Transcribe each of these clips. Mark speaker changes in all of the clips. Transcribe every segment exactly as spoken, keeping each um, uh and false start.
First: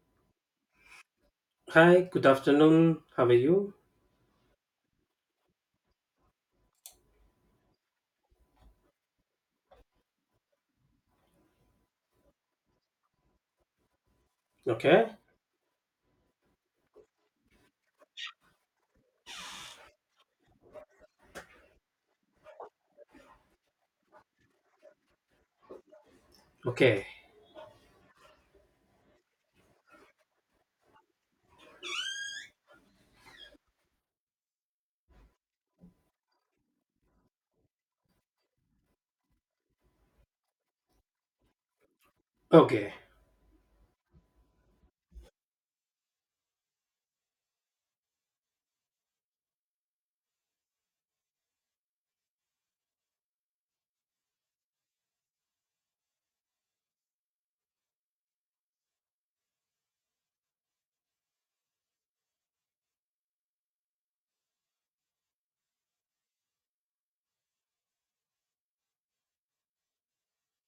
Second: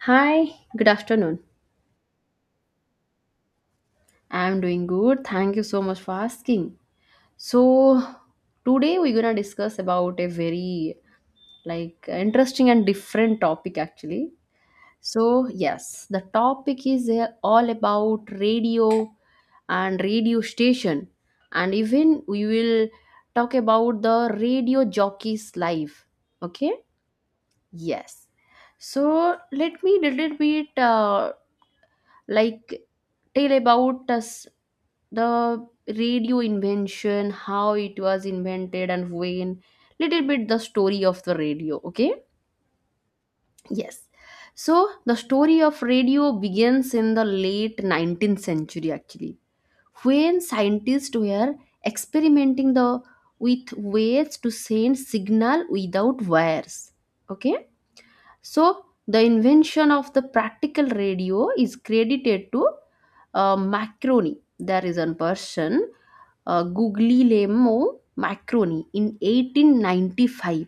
Speaker 1: Hi, good afternoon.
Speaker 2: Hi, good afternoon. How are you?
Speaker 1: I'm doing good. Thank you so much for asking. So, Today we're going to discuss about a very like interesting and different topic actually.
Speaker 2: Okay.
Speaker 1: So yes, the topic is uh, all about radio and radio station, and even we will talk about the radio jockey's life. Okay?
Speaker 2: Okay.
Speaker 1: Yes. So let me little bit uh, like tell about us the radio invention, how it was invented and when, little bit the story of the radio. Okay?
Speaker 2: Okay.
Speaker 1: Yes. So the story of radio begins in the late nineteenth century actually, when scientists were experimenting the with ways to send signal without wires. Okay. So the invention of the practical radio is credited to uh, Macroni. There is a person, uh, Guglielmo Macroni, in eighteen ninety-five,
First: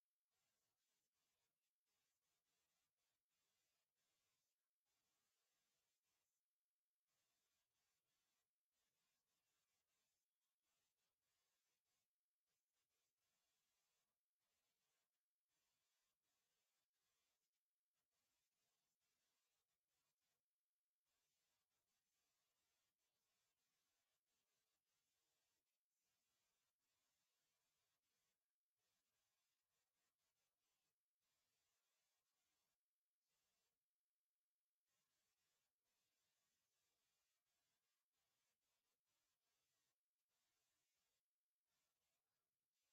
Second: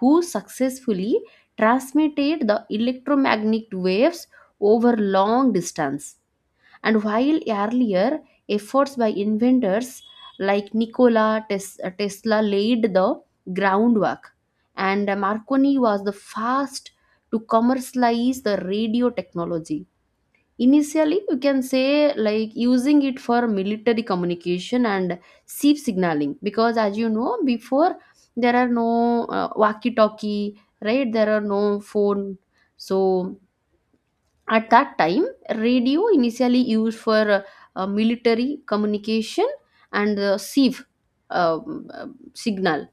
Speaker 1: who successfully transmitted the electromagnetic waves over long distance. And while earlier efforts by inventors like Nikola Tes- uh, Tesla laid the groundwork, and uh, Marconi was the first to commercialize the radio technology. Initially, you can say like using it for military communication and S I P signaling because, as you know, before there are no uh, walkie talkie, right? There are no phone. So at that time, radio initially used for uh, uh, military communication and the S I V um, uh, signal.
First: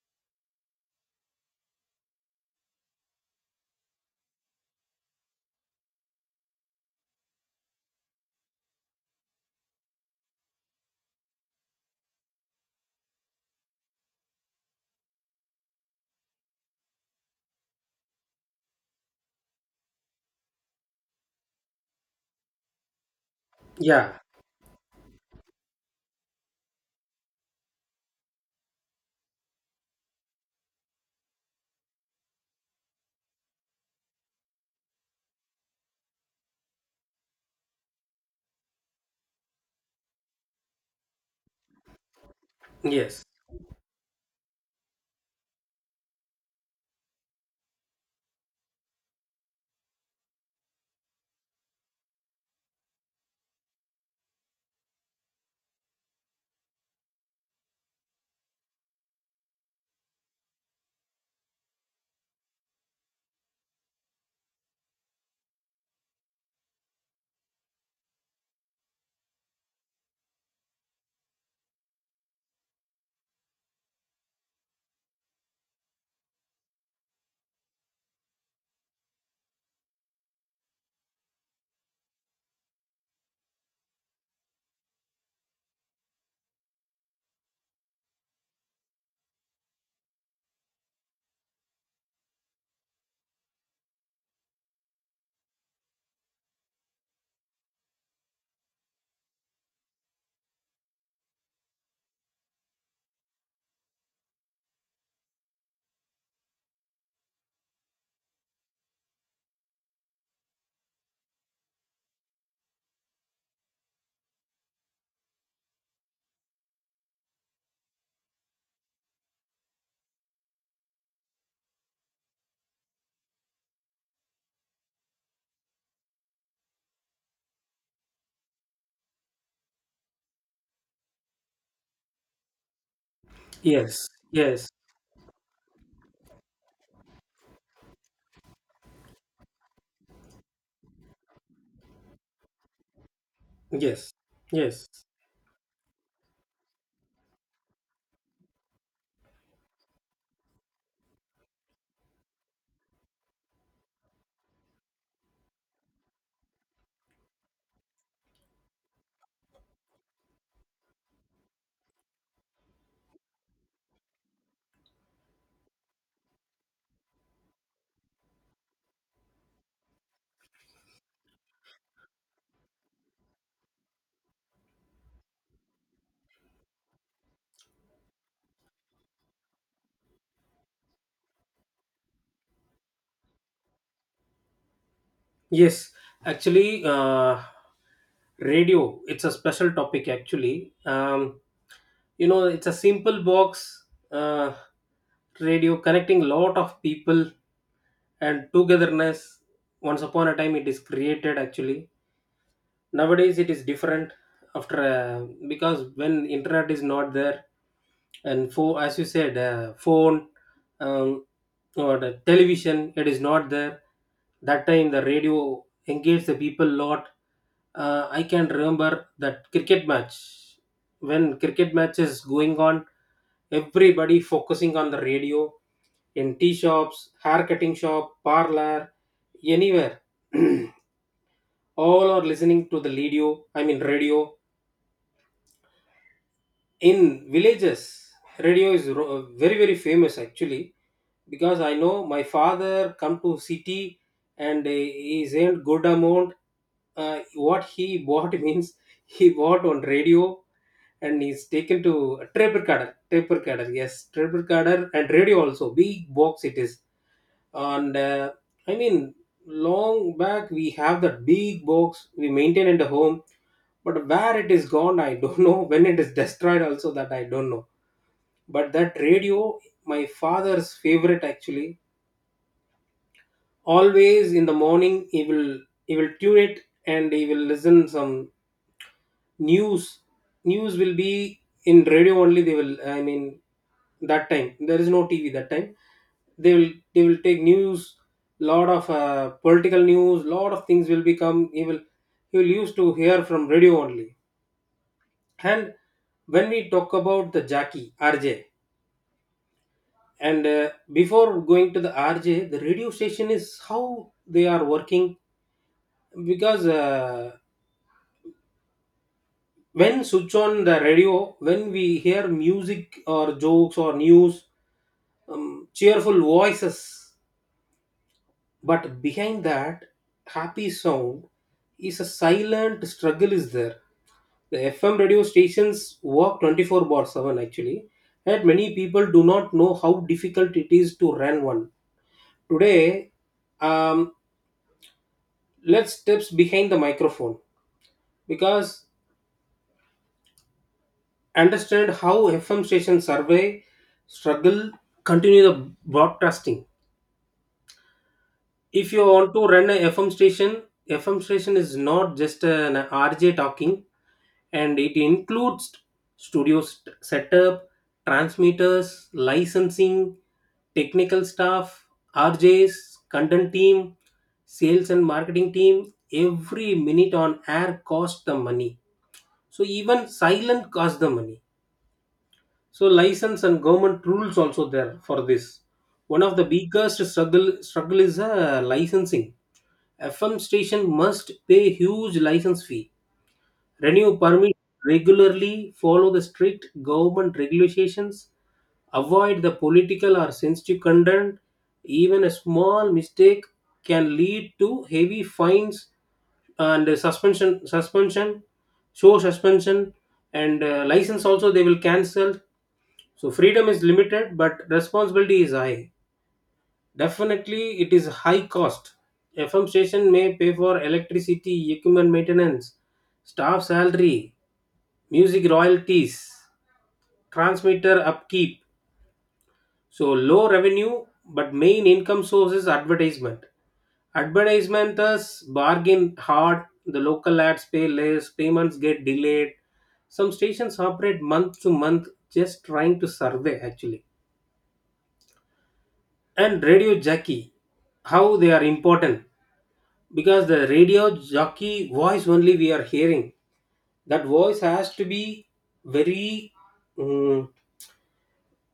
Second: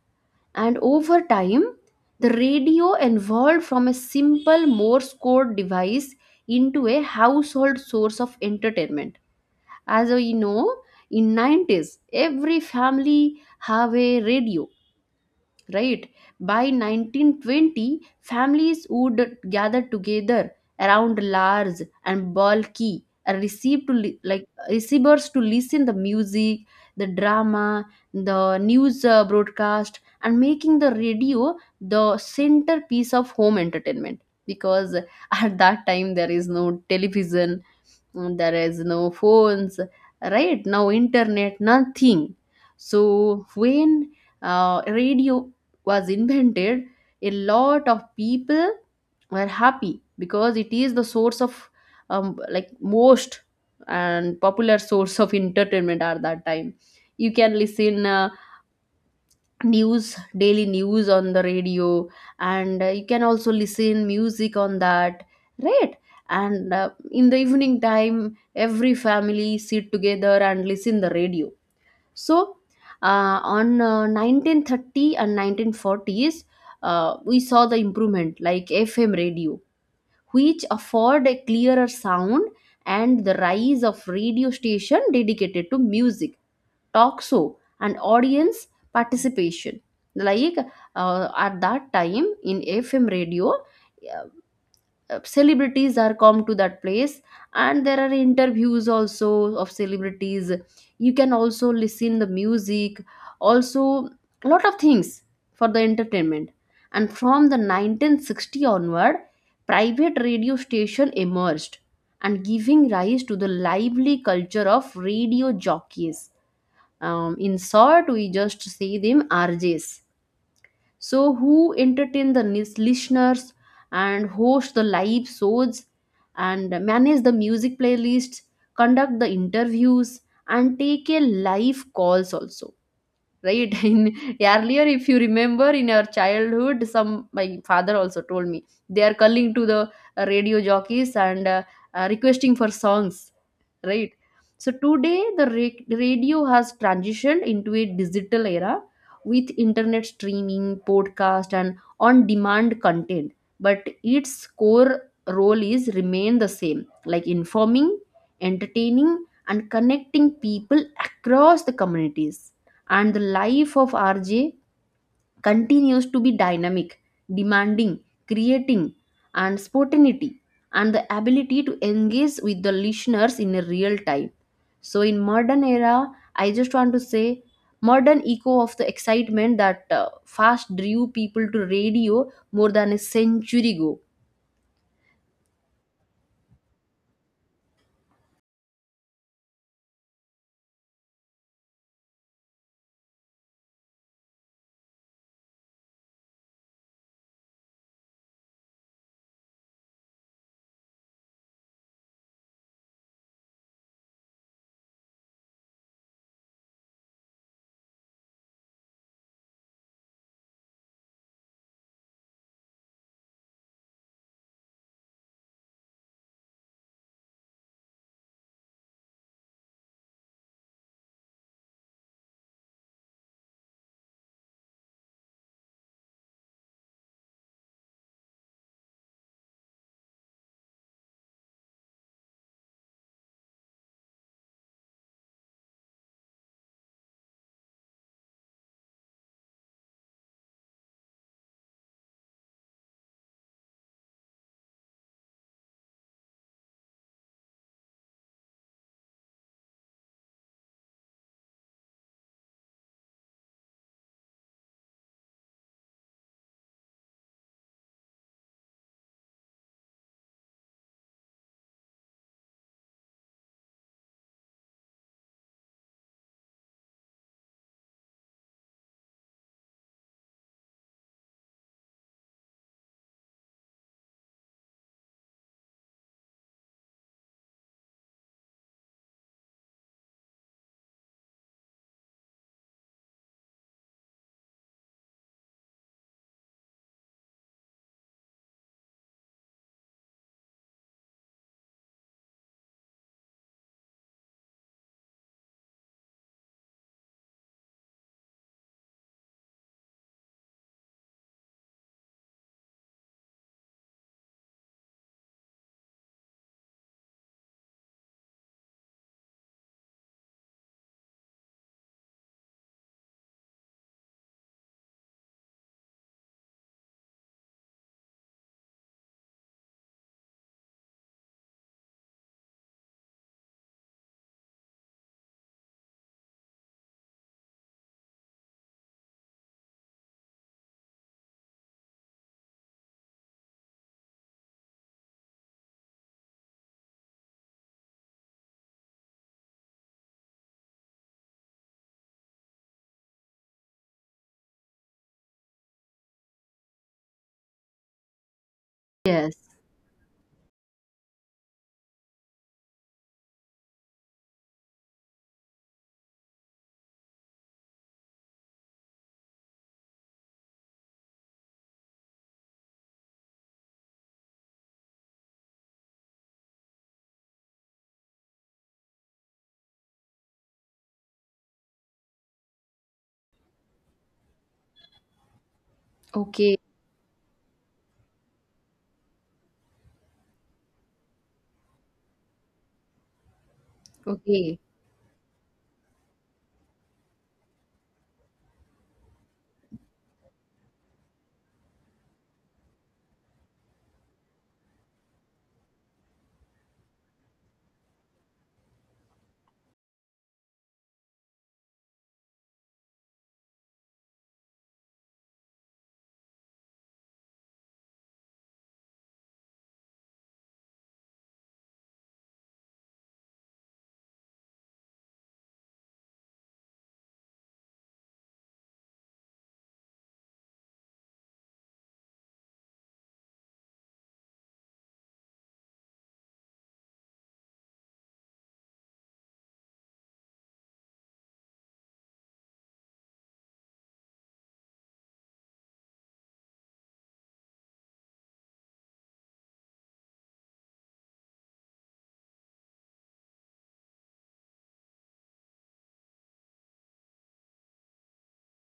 Speaker 1: And over time, the radio evolved from a simple Morse code device into a household source of entertainment. As we know, in nineties, every family have a radio, right? By nineteen twenty, families would gather together around large and bulky and receive to
Speaker 2: Yeah.
Speaker 1: li- like receivers to listen the music, the drama, the news uh, broadcast, and making the radio the centerpiece of home entertainment because at that time there is no television. Mm, there is no phones right now, internet, nothing.
Speaker 2: Yes.
Speaker 1: So when uh, radio was invented, a lot of people were happy because it is the source of um, like most and popular source of entertainment at that time. You can listen uh, news, daily news on the radio, and uh, you can also listen music on that, right? And uh, in the evening time, every family sit together and listen the radio. So uh, on uh, nineteen thirty and nineteen forties, uh, we saw the improvement like fm radio, which afford a clearer sound, and the rise of radio station dedicated to music, talk show, and audience participation. like uh, at that time in fm radio, uh, uh, celebrities are come to that place, and there are interviews also of celebrities. You can also listen the music also, a lot of things for the entertainment. And from the nineteen sixty onward, private radio station emerged and giving rise to the lively culture of radio jockeys. Um, in short, we just see them R Js. So who entertain the lis- listeners and host the live shows and manage the music playlists, conduct the interviews, and take a live calls also, right? in
Speaker 2: Yes. Yes.
Speaker 1: earlier if you remember, in our childhood some, my father also told me, they are calling to the uh, radio jockeys and uh, uh, requesting for songs,
Speaker 2: Yes.
Speaker 1: right? So
Speaker 2: Yes.
Speaker 1: today the ra- radio has transitioned into a digital era with internet streaming, podcast, and on demand content, but its core role is remain the same, like informing, entertaining, and connecting people across the communities. And the life of R J continues to be dynamic, demanding, creating, and spontaneity, and the ability to engage with the listeners in a real time. So in modern era, I just want to say modern echo of the excitement that uh, fast drew people to radio more than a century ago.
Speaker 2: Yes. Actually, uh, radio, it's a special topic actually. Um, you know, it's a simple box uh, radio connecting lot of people and togetherness. Once upon a time, it is created actually. Nowadays it is different after uh, because when internet is not there and for as you said uh, phone, um, or the television it is not there, that time the radio engaged the people lot. uh, I can remember that cricket match. When cricket match is going on, everybody focusing on the radio, in tea shops, hair cutting shop, parlor, anywhere. All are listening to the radio. I mean radio, in villages radio is ro- very very famous actually, because I know my father come to city and uh, he's earned good amount. Uh, what he bought means, he bought on radio, and he's taken to a tape recorder, tape recorder yes, tape recorder and radio also, big box it is. And uh, i mean long back we have that big box, we maintain in the home, but where it is gone I don't know, when it is destroyed also that I don't know. But that radio, my father's favorite actually. Always in the morning he will, he will tune it, and he will listen some news. News will be in radio only, they will, I mean, that time there is no TV. That time they will, they will take news, lot of uh, political news, lot of things will become. He will, he will used to hear from radio only. And when we talk about the Jackie R J, and uh, before going to the R J, the radio station is how they are working, because uh, when switch on the radio, when we hear music or jokes or news, um, cheerful voices, but behind that happy sound is a silent struggle is there. The FM radio stations work twenty four bar seven actually, and many people do not know how difficult it is to run one today. um, let's steps behind the microphone because understand how F M stations survey, struggle, continue the broadcasting. If you want
Speaker 1: Yes.
Speaker 2: to run a F M station, F M station is not just an R J talking, and it includes studio st- setup, transmitters, licensing, technical staff, R Js, content team, sales and marketing team. Every minute on air costs the money. So even silent costs the money. So license and government rules also there for this. One of the
Speaker 1: Okay.
Speaker 2: biggest struggle struggle is uh, licensing. FM station must pay huge license fee, renew permit
Speaker 1: Okay.
Speaker 2: regularly, follow the strict government regulations, avoid the political or sensitive content. Even a small mistake can lead to heavy fines and suspension suspension show suspension, and uh, license also they will cancel. So freedom is limited, but responsibility is high. Definitely, it is high cost. F M station may pay for electricity, equipment maintenance, staff salary, music royalties, transmitter upkeep. So low revenue, but main income source is advertisement. Advertisements bargain hard. The local ads pay less. Payments get delayed. Some stations operate month to month, just trying to survey actually. And radio jockey, how they are important, because the radio jockey voice only we are hearing. That voice has to be very, mm,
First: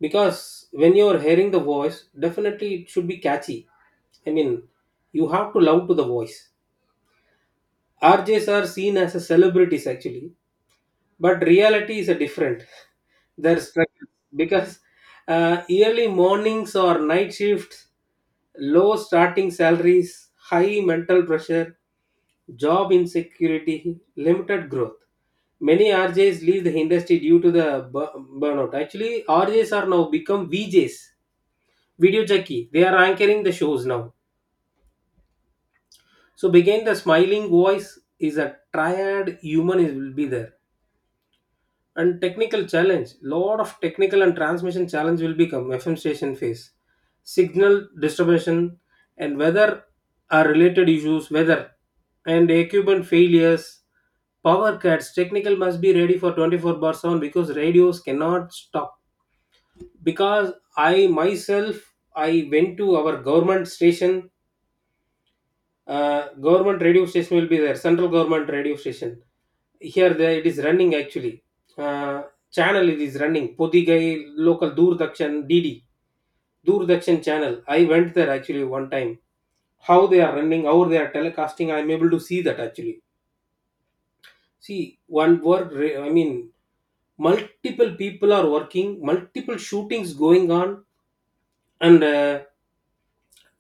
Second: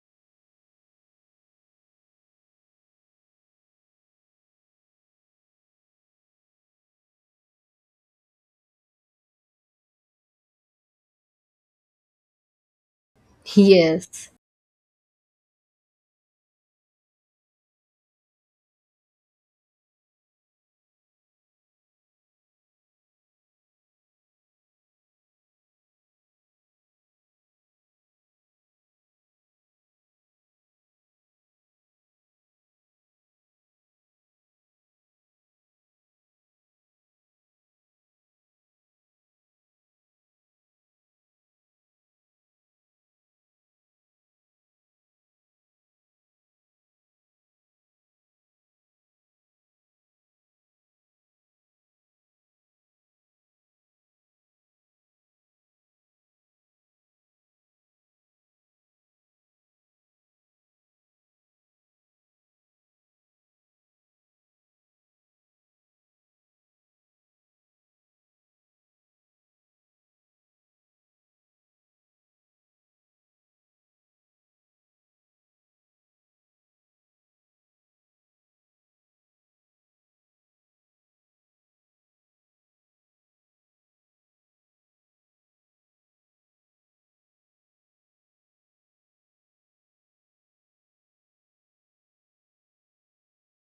Speaker 2: because when you are hearing the voice, definitely it should be catchy. I mean, you have to love to the voice. RJs are seen as a celebrities actually, but reality is a different. Their struggle,
Speaker 1: Yes.
Speaker 2: because uh, early mornings or night shifts, low starting salaries, high mental pressure, job insecurity, limited growth. Many R Js leave the industry due to the bu- burnout. Actually, R Js are now become V Js, video jockey. They are anchoring the shows now. So, begin the smiling voice is a triad, human is will be there. And technical challenge, lot of technical and transmission challenge will become FM station phase, signal distribution and weather are related issues, weather and equipment failures, power cuts. Technical must be ready for twenty four bars on, because radios cannot stop. Because I myself, I went to our government station. Uh, government radio station will be there, central government radio station. Here the it is running actually. Uh, Channel it is running. Podigai local Doordarshan, D D Doordarshan channel. I went there actually one time. How they are running, how they are telecasting, I am able to see that actually. See one work. re- I mean, multiple people are working, multiple shootings going on, and uh,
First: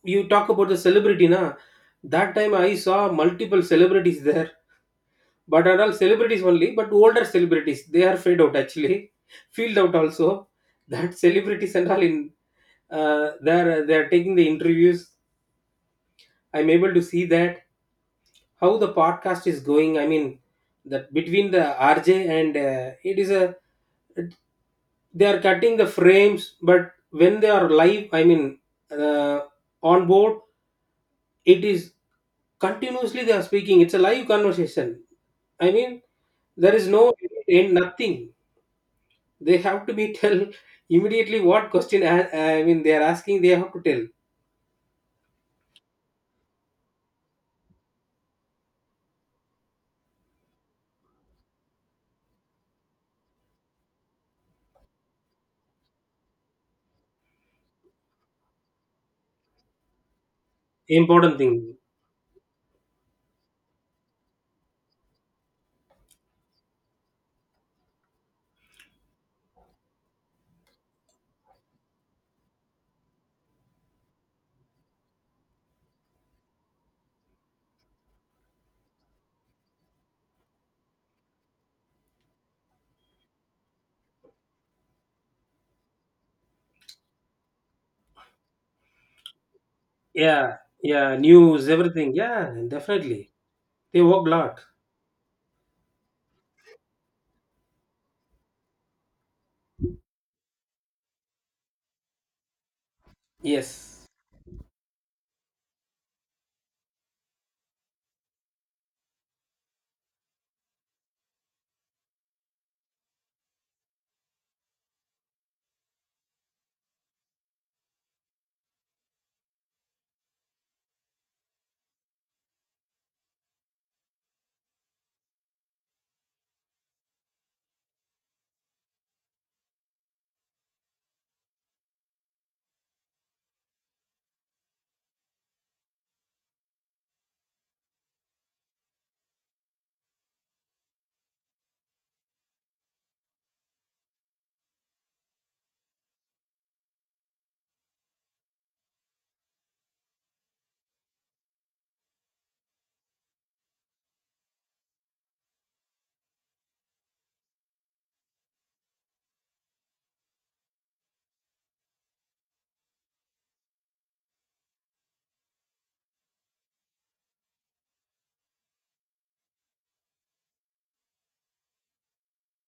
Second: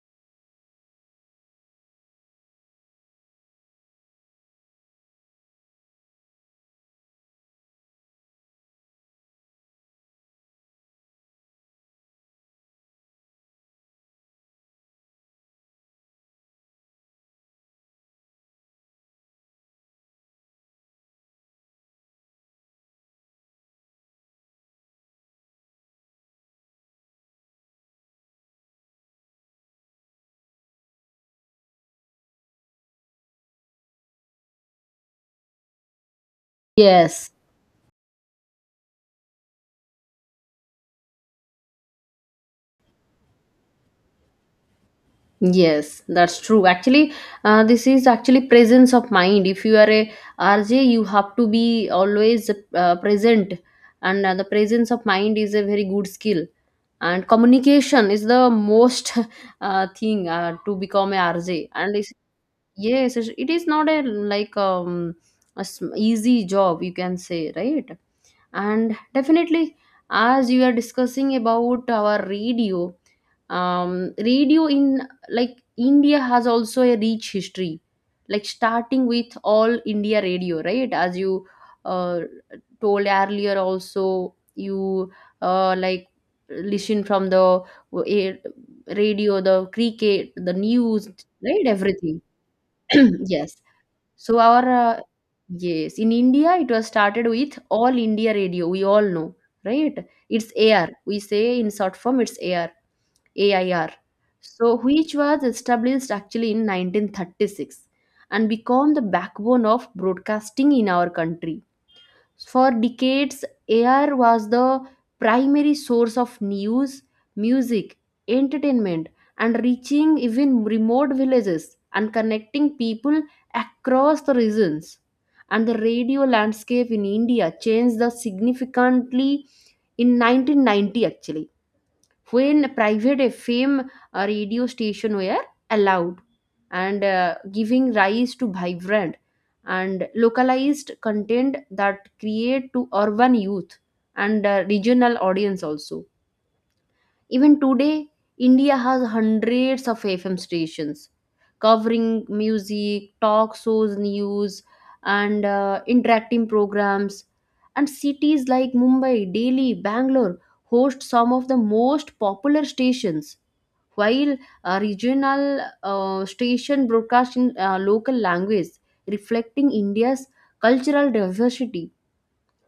Speaker 2: you talk about the celebrity na. That time I saw multiple celebrities there. But are all celebrities only, but older celebrities, they are fade out actually, field out also. That celebrities and all in, uh, they're they're taking the interviews. I'm able to see that, how the podcast is going. I mean, that between the R J and uh, it is a, they are cutting the frames, but when they are live, I mean, uh, on board, it is continuously they are speaking. It's a live conversation. I mean, there is no
Speaker 1: Yes.
Speaker 2: end, nothing. They have to be tell immediately what question, a- I mean they are asking, they have to tell.
Speaker 1: Yes, that's true. Actually, uh, this is actually presence of mind. If you are a R J, you have to be always uh, present, and uh, the presence of mind is a very good skill. And communication is the most uh, thing uh, to become a
Speaker 2: Important
Speaker 1: R
Speaker 2: thing.
Speaker 1: J, R J. And yes, it it is not a like um a sm- easy job, you can say, right? And definitely, as you are discussing about our radio, um, radio in like India has also a rich history, like starting with all India radio, right? As you uh, told earlier, also you uh, like listen from the uh, radio, the cricket, the
Speaker 2: Yeah,
Speaker 1: news,
Speaker 2: yeah,
Speaker 1: right?
Speaker 2: news, everything.
Speaker 1: Everything.
Speaker 2: Yeah, definitely.
Speaker 1: Yes.
Speaker 2: They work
Speaker 1: So
Speaker 2: lot.
Speaker 1: our uh, yes, in India it was started with All India Radio. We all know, right? It's A R. We say in short form it's A R A I R.
Speaker 2: Yes.
Speaker 1: So which was established actually in nineteen thirty-six and become the backbone of broadcasting in our country. For decades, air was the primary source of news, music, entertainment, and reaching even remote villages and connecting people across the regions. And the radio landscape in India changed the significantly in nineteen ninety actually, when private F M uh, radio station were allowed, and uh, giving rise to vibrant and localized content that create to urban youth and uh, regional audience also. Even today, India has hundreds of F M stations covering music, talk shows, news, and uh, interacting programs. And cities like Mumbai, Delhi, Bangalore host some of the most popular stations, while a regional uh, station broadcast in uh, local language, reflecting India's cultural diversity.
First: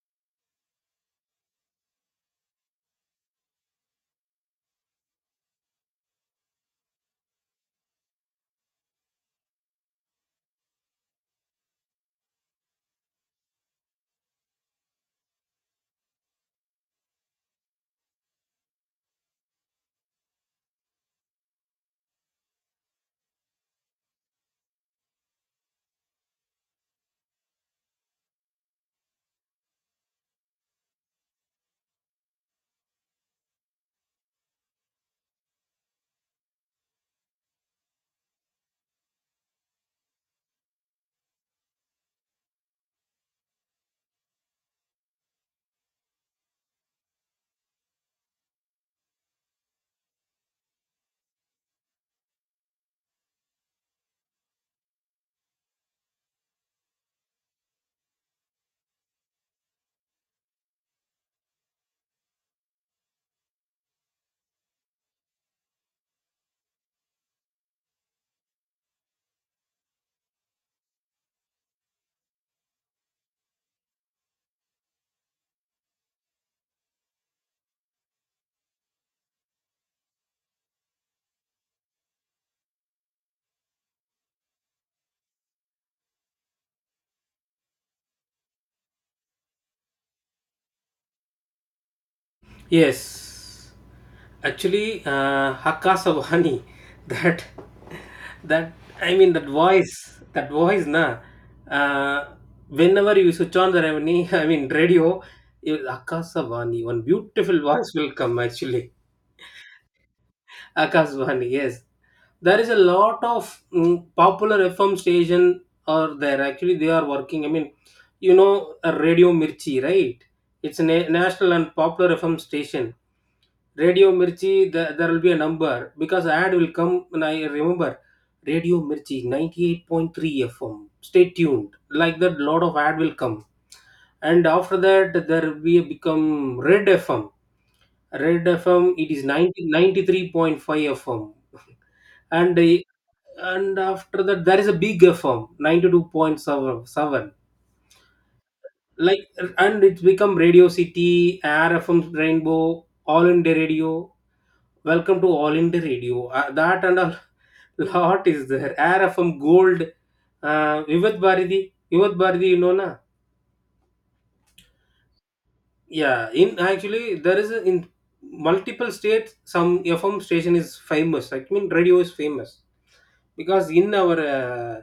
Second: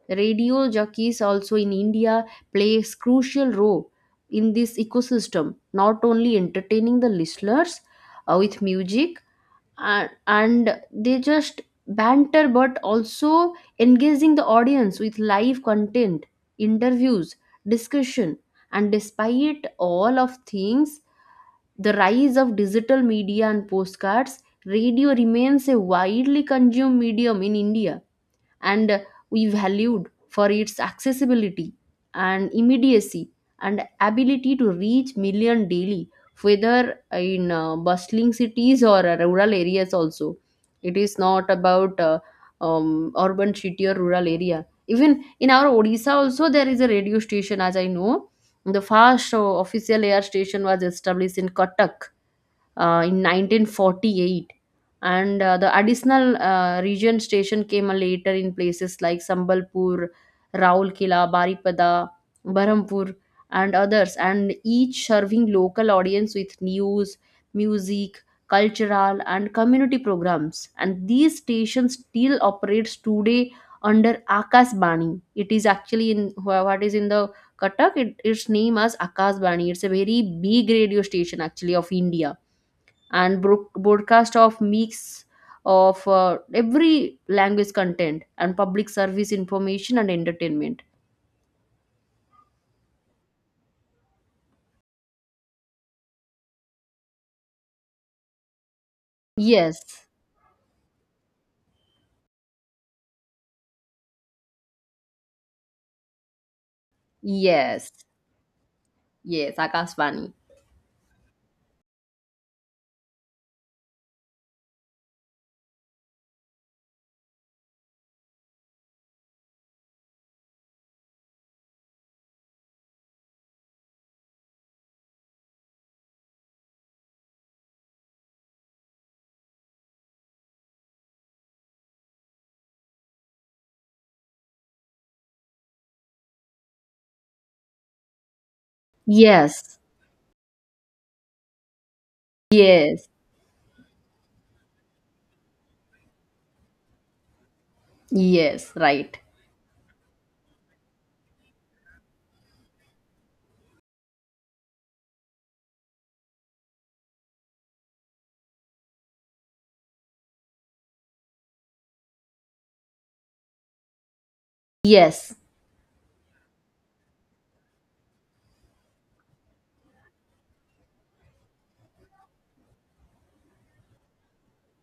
Speaker 1: Radio jockeys also in India plays crucial role in this ecosystem, not only entertaining the listeners uh, with music and, and they just banter, but also engaging the audience with live content, interviews, discussion. And despite all of things, the rise of digital media and postcards, radio remains a widely consumed medium in India, and we valued for its accessibility and immediacy and ability to reach million daily, whether in uh, bustling cities or uh, rural areas also. It is not about uh, um, urban city or rural area. Even in our odisha also there is a radio station, as I know the first uh, official air station was established in Cuttack uh, in nineteen forty-eight, and uh, the additional uh, region station came later in places like Sambalpur, Raulkela, Baripada, Berhampur and others, and each serving local audience with news, music, cultural and community programs. And these stations still operates today under Akashbani. It is actually in wha- what is in the Katak, it, its name as Akashbani. It's a very big radio station actually of India, and brook broadcast of mix of uh, every language content and public service information and entertainment.
Speaker 2: Yes, actually, uh, Hakka Sabhani, that, that, I mean, that
Speaker 1: Yes,
Speaker 2: voice, that voice, na, uh, whenever you switch on the revenue, I mean, radio, you- Hakka Sabhani, one beautiful
Speaker 1: yes,
Speaker 2: voice will come, actually.
Speaker 1: yes, Akashvani.
Speaker 2: Akashvani, yes. There is a lot of mm, popular F M station are there. Actually, they are working. I mean, you know, uh, Radio Mirchi, right? It's a na- national and popular F M station. Radio Mirchi, the, there will be a number because ad will come. And I remember Radio Mirchi ninety eight point three F M. Stay tuned. Like that, lot of ad will come. And after that, there will be become Red F M. Red F M, it is
Speaker 1: Yes,
Speaker 2: ninety three point five F M. And I-
Speaker 1: yes,
Speaker 2: and after that, there is a big F M, ninety two point seven.
Speaker 1: yes, right.
Speaker 2: Like, and it's become Radio City, Air F M Rainbow, All India Radio. Welcome to All India Radio. Uh, that and a lot is there. Air F M Gold, uh, Vivat Bharati. Vivat Bharati, you know na?
Speaker 1: Yes,
Speaker 2: Yeah, in actually there is a, in multiple states some F M station is famous. I mean radio is famous. Because in our uh,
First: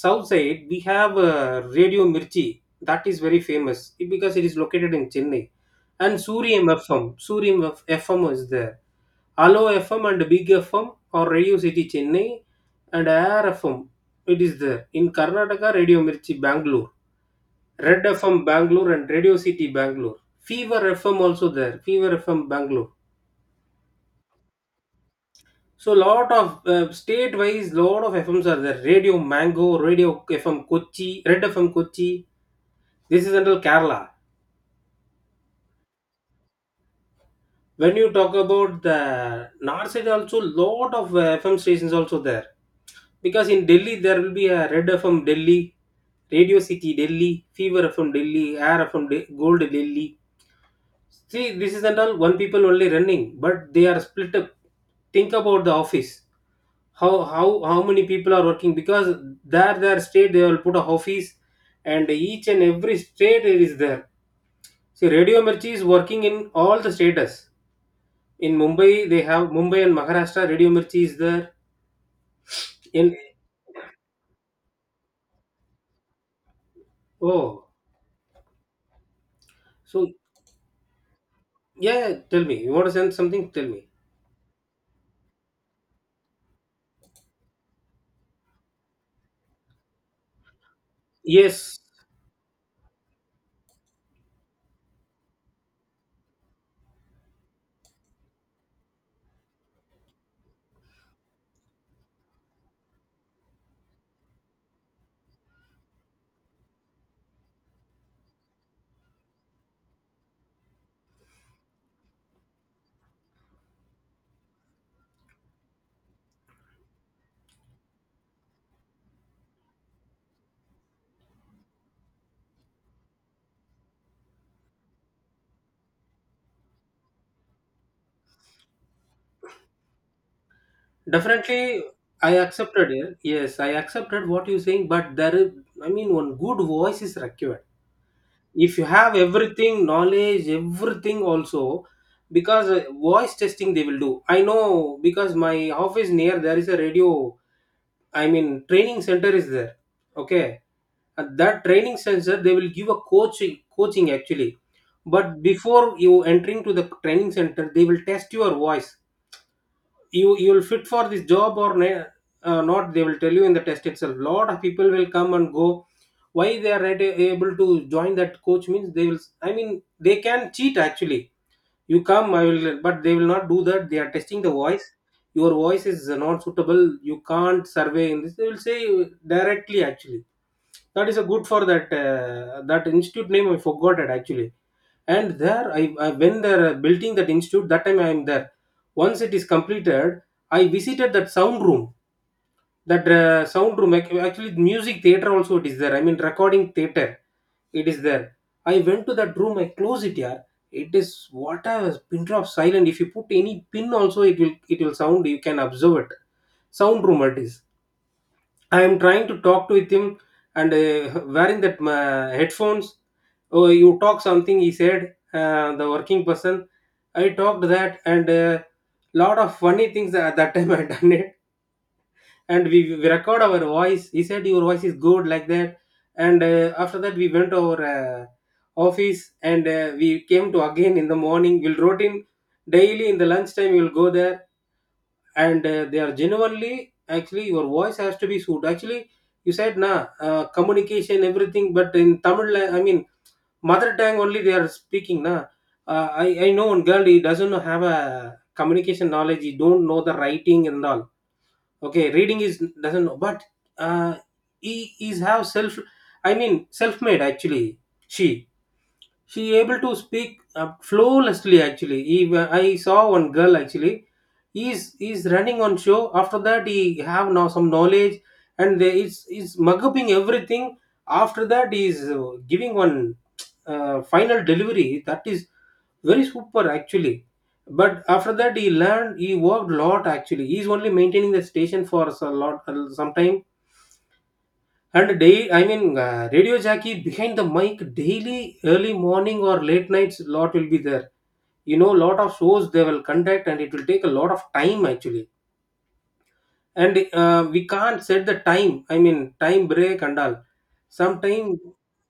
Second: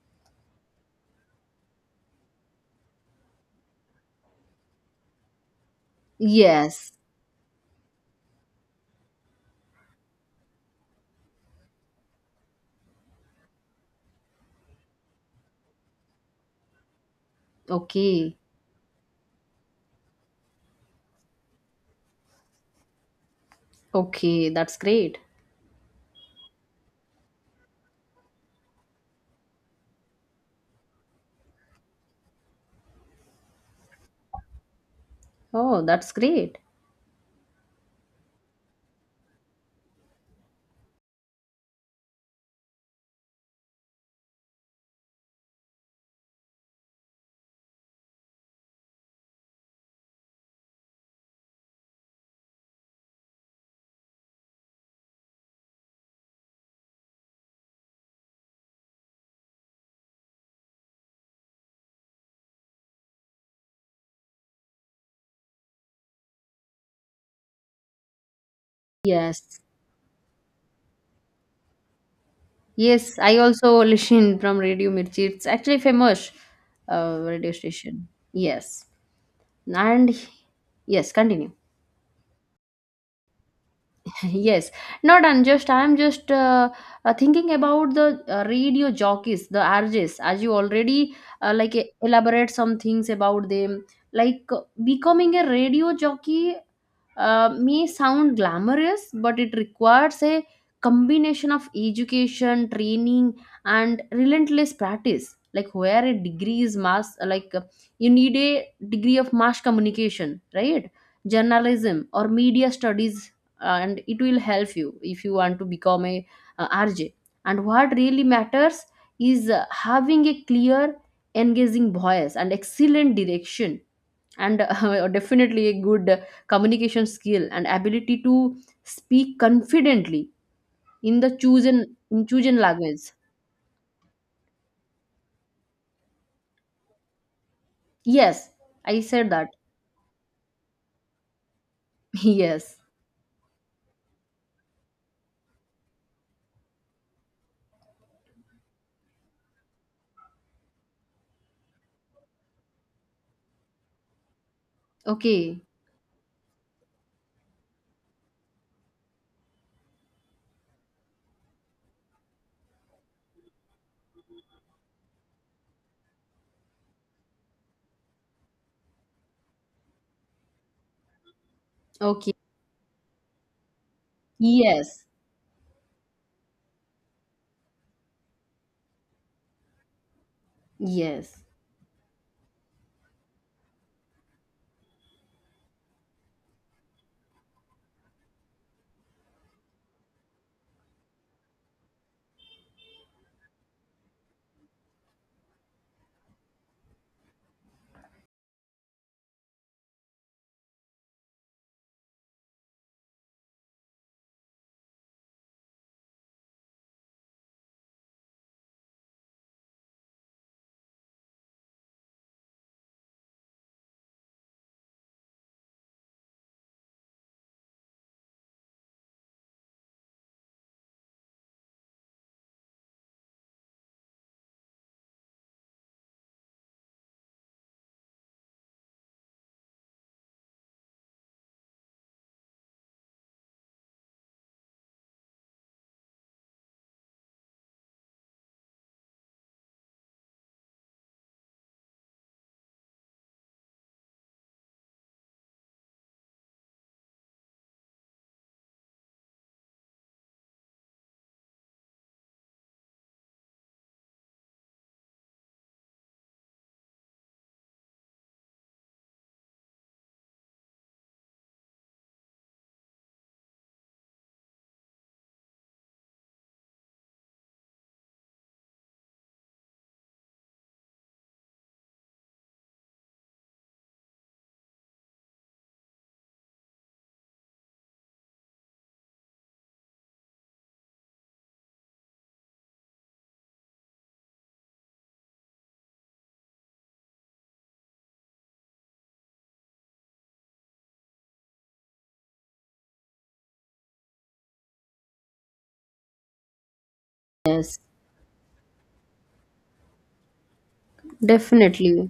Speaker 2: south side we have uh, Radio Mirchi, that is very famous because it is located in Chennai. And surium
Speaker 1: yes.
Speaker 2: fm surium F- fm is there. Allo FM and Big FM or Radio City Chennai, and Air FM, it is there in Karnataka. Radio Mirchi Bangalore, Red
Speaker 1: Okay,
Speaker 2: FM Bangalore, and Radio City Bangalore, Fever FM also there, Fever FM Bangalore.
Speaker 1: okay, that's great.
Speaker 2: So lot of uh, state-wise, lot of F Ms are there. Radio Mango, Radio F M Kochi, Red F M Kochi. This is until Kerala.
Speaker 1: Oh, that's great.
Speaker 2: When you talk about the north side, also lot of uh, F M stations also there. Because in Delhi there will be a Red F M Delhi, Radio City Delhi, Fever F M Delhi, Air F M De- Gold Delhi. See, this is not all one people only running, but they are split up. Think about the office, how how how many people are working, because there their state they will put a office, and each and every state it is there. See Radio Mirchi is working in all the states. In Mumbai they have
Speaker 1: Yes,
Speaker 2: Mumbai and Maharashtra, Radio Mirchi is there in,
Speaker 1: yes, I also listen from Radio Mirchi. It's actually famous uh, radio
Speaker 2: oh,
Speaker 1: station. Yes,
Speaker 2: so,
Speaker 1: and yes, continue.
Speaker 2: yeah, tell me, you want to send something, tell me.
Speaker 1: Yes, not unjust, I'm just uh, uh, thinking about the uh, radio jockeys, the rjs. As you already uh, like
Speaker 2: Yes,
Speaker 1: e- elaborate some things about them, like uh, becoming a radio jockey uh, may sound glamorous, but it requires a combination of education, training, and relentless practice. Like where a degree is mass, like uh, you need a degree of mass communication, right? Journalism or media studies, and it will help you if you want to become a uh, R J. And what really matters is uh, having a clear, engaging voice and excellent direction, and uh, definitely a good uh, communication skill and ability to speak confidently in the
Speaker 2: definitely,
Speaker 1: chosen in
Speaker 2: I
Speaker 1: chosen
Speaker 2: accepted
Speaker 1: language.
Speaker 2: it. Yes, I accepted what you're saying, but there is, I mean, one good voice is required,
Speaker 1: Yes,
Speaker 2: if you
Speaker 1: I
Speaker 2: have
Speaker 1: said that.
Speaker 2: everything, knowledge everything also. Because
Speaker 1: Yes.
Speaker 2: uh, voice testing they will do. I know because my office near there is a radio, I mean training center is there. Okay, at that training center they will give a coaching, coaching actually, but
Speaker 1: Okay.
Speaker 2: before you entering to the training center, they will test your voice. You you'll fit for this job or ne- uh, not, they will tell you in the test itself. Lot of people will come and go, why they are at- able to join that coach means, they will, I mean, they can cheat actually. You
Speaker 1: Okay.
Speaker 2: come I will, but they will not do that. They are testing the voice.
Speaker 1: Yes.
Speaker 2: Your voice is not suitable, you can't survey in this, they will say directly actually. That is a
Speaker 1: Yes.
Speaker 2: good. For that uh, that institute name I forgot it actually. And there I, I when they're uh, building that institute, that time I am there. Once it is completed, I visited that sound room. That uh, sound room, ac- actually music theater also it is there, I mean recording theater it is there. I went to that room, I close it here, it is what a pin drop silent. If you put any pin also it will, it will sound, you can observe it. Sound room it is. I am trying to talk to with him and uh, wearing that uh, headphones. Oh, you talk something, he said, uh, the working person. I talked that and uh, lot of funny things at that time I done it. And we, we record our voice. He said, your voice is good, like that. And uh, after that, we went to our uh, office and uh, we came to again in the morning. We'll routine daily in the lunchtime, we'll go there and uh, they are genuinely actually your voice has to be suited actually you said na uh, communication everything but in tamil la- I mean mother tongue only they are speaking na. Uh, i i know one girl, he doesn't have a communication knowledge, he don't know the writing and all. Okay, reading is doesn't know but uh, he is have self, I mean, self made actually. she she able to speak uh, flawlessly actually. Eve- I saw one girl actually, he's he's running on show, after that he have now some knowledge and they, it's it's mug upping everything. After that he's uh, giving one uh, final delivery that is very super actually. But after that he learned, he worked lot actually, he's only maintaining the station for a lot some time. And day, I mean, uh, radio jockey behind the mic daily, early morning or late nights, lot will be there. You know, lot of shows they will conduct, and it will take a lot of time actually. And uh, we
Speaker 1: Yes.
Speaker 2: can't set the time. I mean, time break and all. Sometime
Speaker 1: Definitely.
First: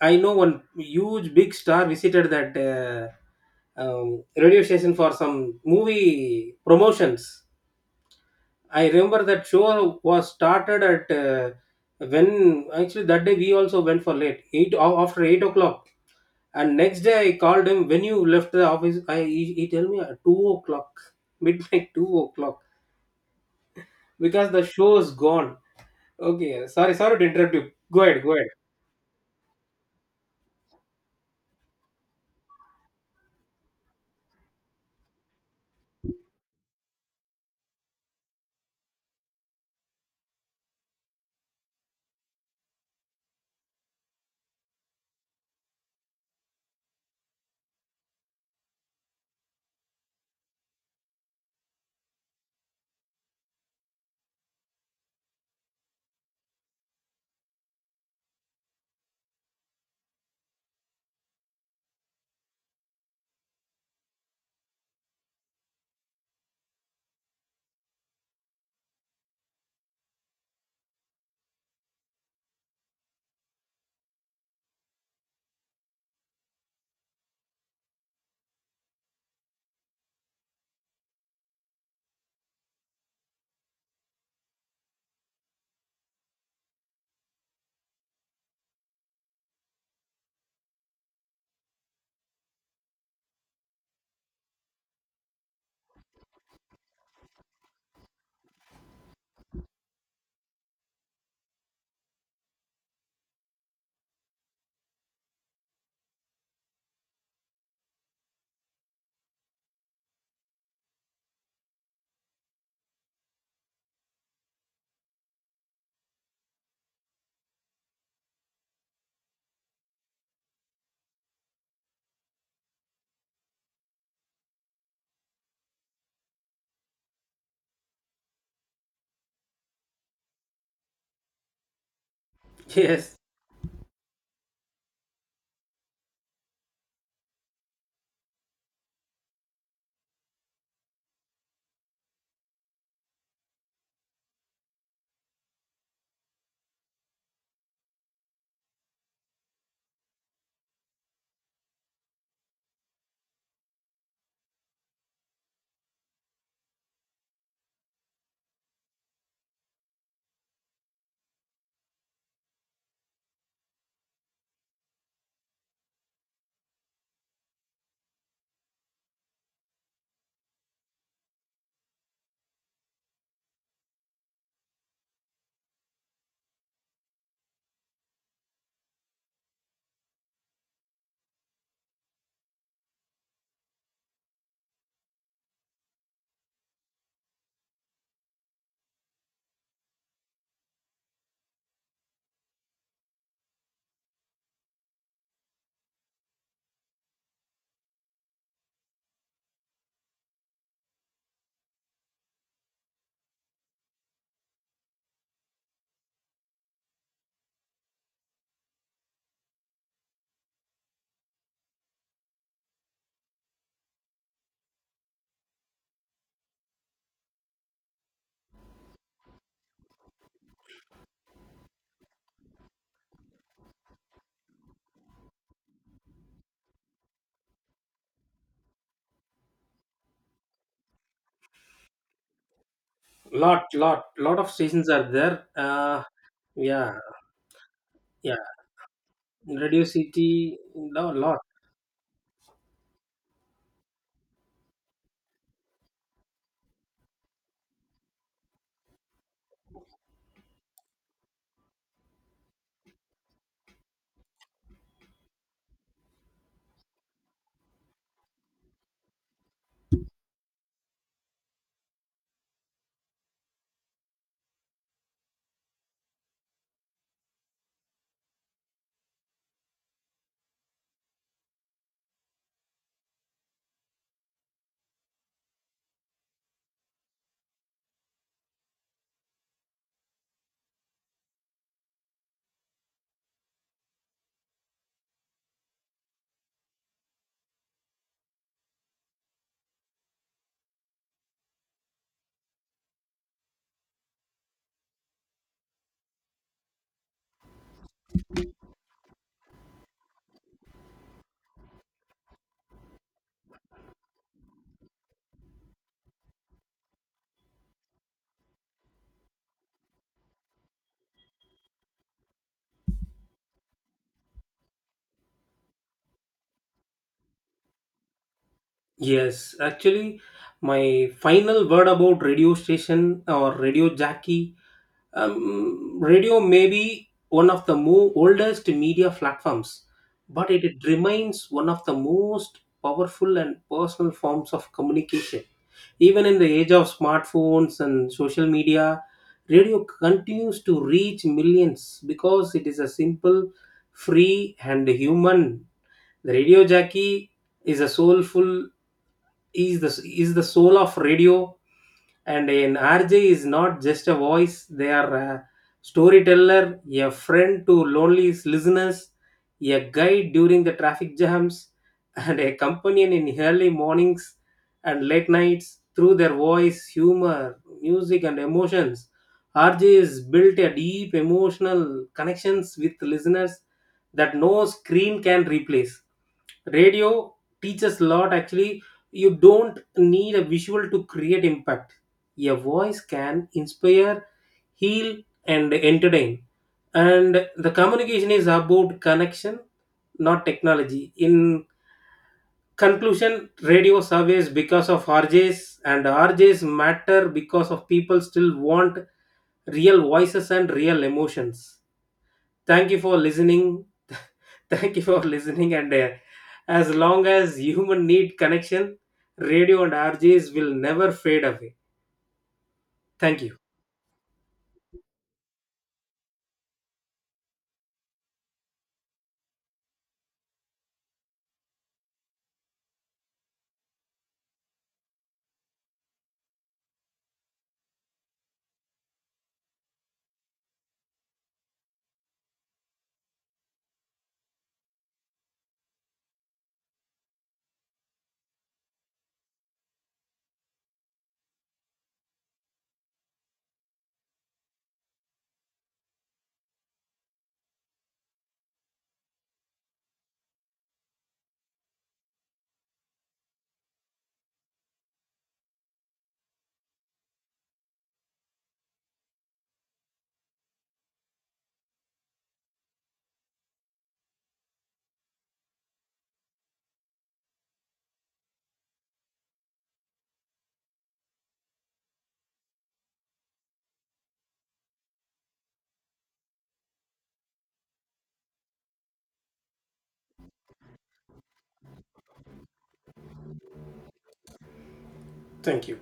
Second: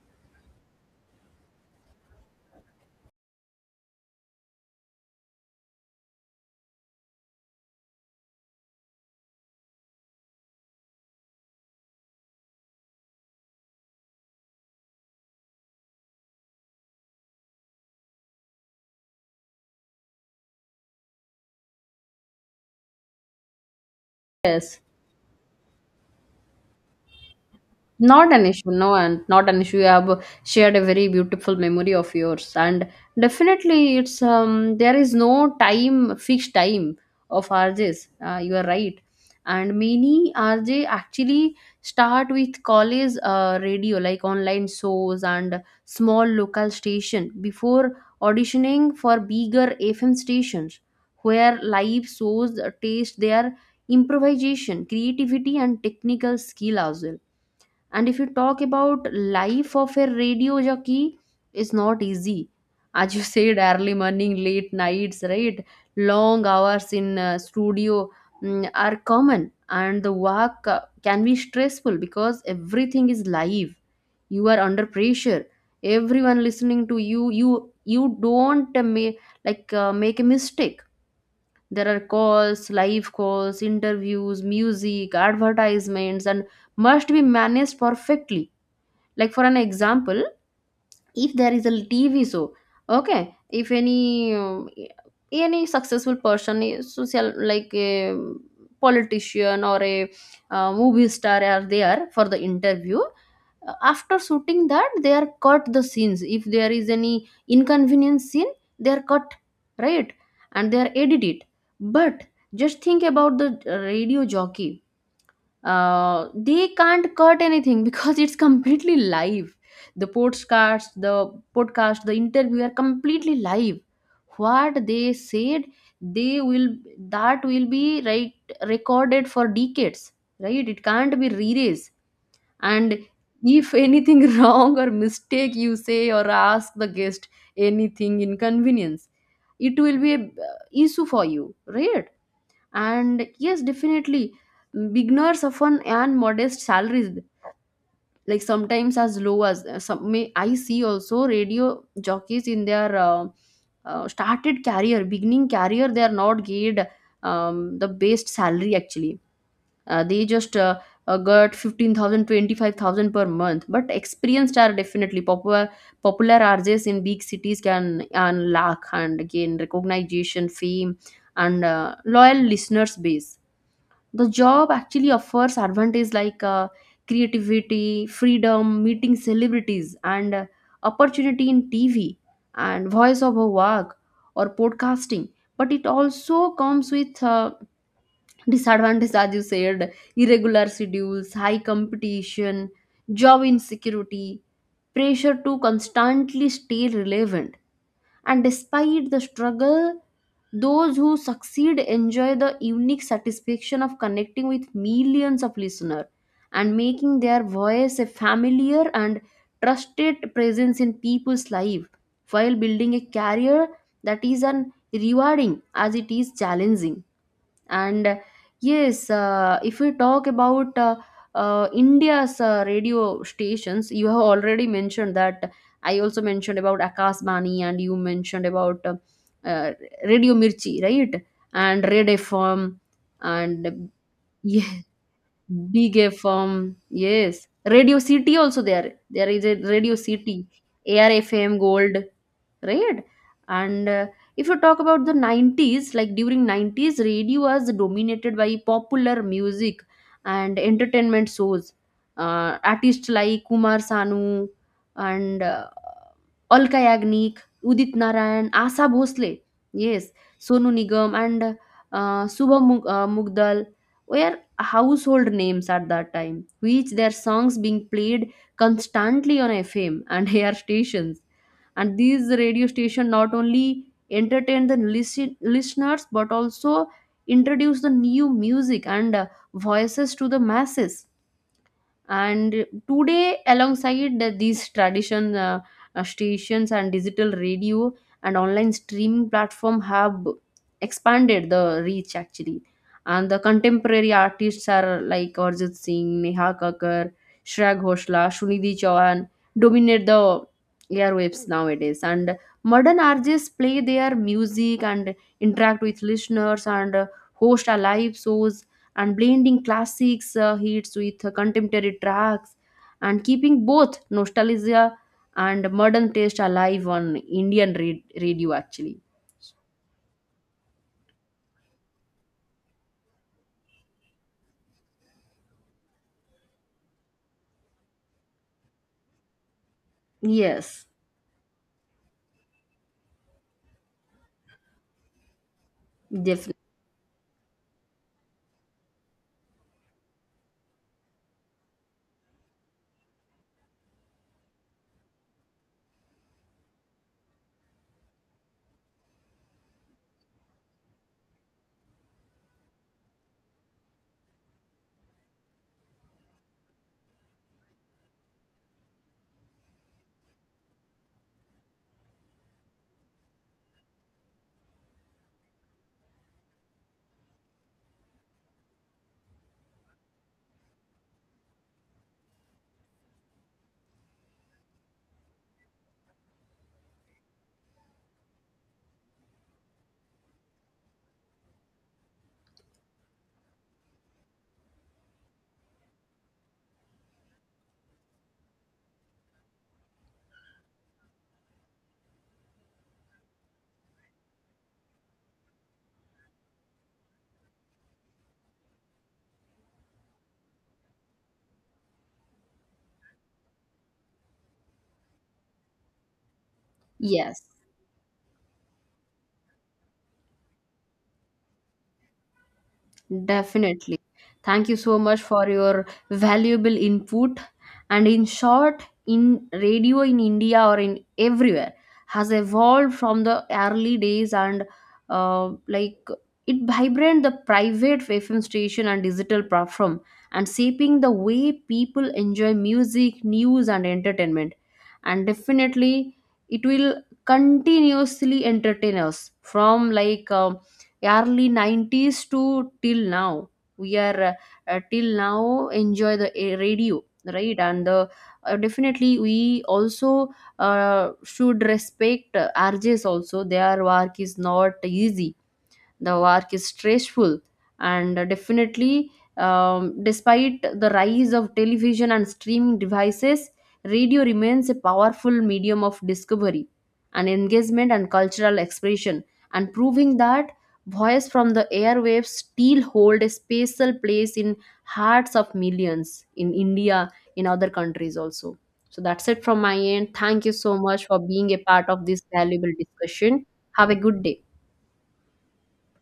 Speaker 2: I know one huge big star visited that uh, um, radio station for some movie promotions. I remember that show was started at uh, when actually that day we also went for late eight a- after eight o'clock. And next day I called him when you left the office. I he, he tell me at two o'clock midnight two o'clock because the
Speaker 1: Yes.
Speaker 2: show is gone. Okay, sorry, sorry to interrupt you. Go ahead,
Speaker 1: Not
Speaker 2: go
Speaker 1: an
Speaker 2: ahead.
Speaker 1: issue, no, and not an issue. You have shared a very beautiful memory of yours, and definitely, it's um, there is no time, fixed time of R Js. Uh, you are right, and many R J actually start with college uh, radio, like online shows and small local station before auditioning for bigger F M stations, where live shows taste their improvisation, creativity, and technical skill as well. And if you talk about life of a radio jockey, it's not easy. As you said, early morning, late nights, right? Long hours in uh, studio mm, are common, and the work uh, can be stressful because everything is live. You are under pressure. Everyone listening to you, you you don't uh, ma- like uh, make a mistake. There are calls, live calls, interviews, music, advertisements, and must be managed perfectly, like for an example, if there is a tv show. Okay, if any um, any successful person is social, like a politician or a uh, movie star are there for the interview. Uh, after shooting that, they are cut the scenes. If there is any inconvenience scene, they are cut, right, and they are edited. But just think about the uh, radio jockey, uh, they can't cut anything because it's completely live. The podcast the podcast the interview are completely live. What they said, they will, that will be right, recorded for decades, right, it can't be erased. And
Speaker 2: Yes,
Speaker 1: if anything wrong or mistake you say or ask the guest anything inconvenience, it will be a uh, issue for you, right? And yes, definitely, beginners often earn modest salaries, like sometimes as low as uh, some. May I see also radio jockeys in their uh, uh, started career, beginning career, they are not paid. Um, the best salary actually, uh, they just uh, uh, got fifteen thousand per month, but experienced are definitely popular. Popular R Js in big cities can earn lakh and gain recognition, fame, and uh, loyal listeners base. The job actually offers advantages like uh, creativity, freedom, meeting celebrities, and uh, opportunity in tv and voice over work or podcasting. But it also comes with uh, disadvantages, as you said: irregular schedules, high competition, job insecurity, pressure to constantly stay relevant. And despite the struggle, those who succeed enjoy the unique satisfaction of connecting with millions of listeners and making their voice a familiar and trusted presence in people's life, while building a career that is as rewarding as it is challenging. And yes, uh, if we talk about uh, uh, india's uh, radio stations, you have already mentioned that. I also mentioned about akasbani, and you mentioned about uh, uh, radio mirchi, right, and red fm,
Speaker 2: lot,
Speaker 1: and
Speaker 2: lot, lot of
Speaker 1: yeah,
Speaker 2: stations are there.
Speaker 1: big
Speaker 2: Uh,
Speaker 1: fm,
Speaker 2: yeah,
Speaker 1: yes, radio
Speaker 2: yeah.
Speaker 1: city also there there is a
Speaker 2: Radio
Speaker 1: radio
Speaker 2: City,
Speaker 1: city,
Speaker 2: no, lot.
Speaker 1: arfm gold, right. And uh, if you talk about the nineties, like during nineties radio was dominated by popular music and entertainment shows. Uh, artists like kumar sanu and uh, Alka Yagnik, Udit Narayan, Asha Bhosle, yes, Sonu Nigam, and uh, Subha Mug- uh, Mugdal were household names at that time, which their songs being played constantly on F M and air stations. And these radio stations not only entertain the listen- listeners but also introduce the new music and uh, voices to the masses. And today, alongside the- these tradition uh, uh, stations and digital radio and online streaming platform have expanded the reach actually. And the contemporary artists are like Arjit Singh, Neha Kakkar, Shreya Ghoshal, Sunidhi Chauhan dominate the airwaves nowadays. And modern artists play their music and interact with listeners and uh, host a live shows and blending classics uh, hits with uh, contemporary tracks and keeping both nostalgia and modern taste alive on Indian ra- radio actually.
Speaker 2: Yes, actually, my final word about radio station or radio jockey. Um, radio may be one of the mo- oldest media platforms, but it, it
Speaker 1: Yes,
Speaker 2: remains one of the most powerful and personal forms of communication. Even in the
Speaker 1: definitely.
Speaker 2: age of smartphones and social media, radio continues to reach millions because it is a simple, free, and human. The radio jockey is a soulful is the is the soul of radio, and an R J is not just a voice, they are a storyteller, a friend to lonely listeners, a guide during the traffic jams and a companion in early mornings and late nights. Through their voice, humor, music and emotions, R Js built a deep emotional connections with listeners that no screen can replace. Radio teaches a lot actually. You don't need a visual to create impact. A voice can inspire, heal, and entertain. And the communication is about connection, not technology. In conclusion, radio surveys because of R Js and R Js matter because of people still want real voices and real emotions. Thank you for listening. Thank you for listening, and uh, as long
Speaker 1: Yes.
Speaker 2: as human need connection, radio and R Gs will never fade away. Thank you.
Speaker 1: Definitely. Thank you so much for your valuable input. And in short, in radio in India or in everywhere has evolved from the early days and uh, like it vibrant the private F M station and digital platform, and shaping the way people enjoy music, news and entertainment. And definitely it will continuously entertain us from like um, early nineties to till now. We are uh, till now enjoy the uh, radio, right, and the, uh, definitely we also uh, should respect uh, rjs also. Their work is not easy, the work is stressful, and uh, definitely um, despite the rise of television and streaming devices, radio remains a powerful medium of discovery and engagement and cultural expression, and proving that voice from the airwaves still hold a special place in hearts of millions in india, in other countries also. So that's it from my end. Thank you so much for being a part of this valuable discussion. Have a good day.
Speaker 2: Thank you.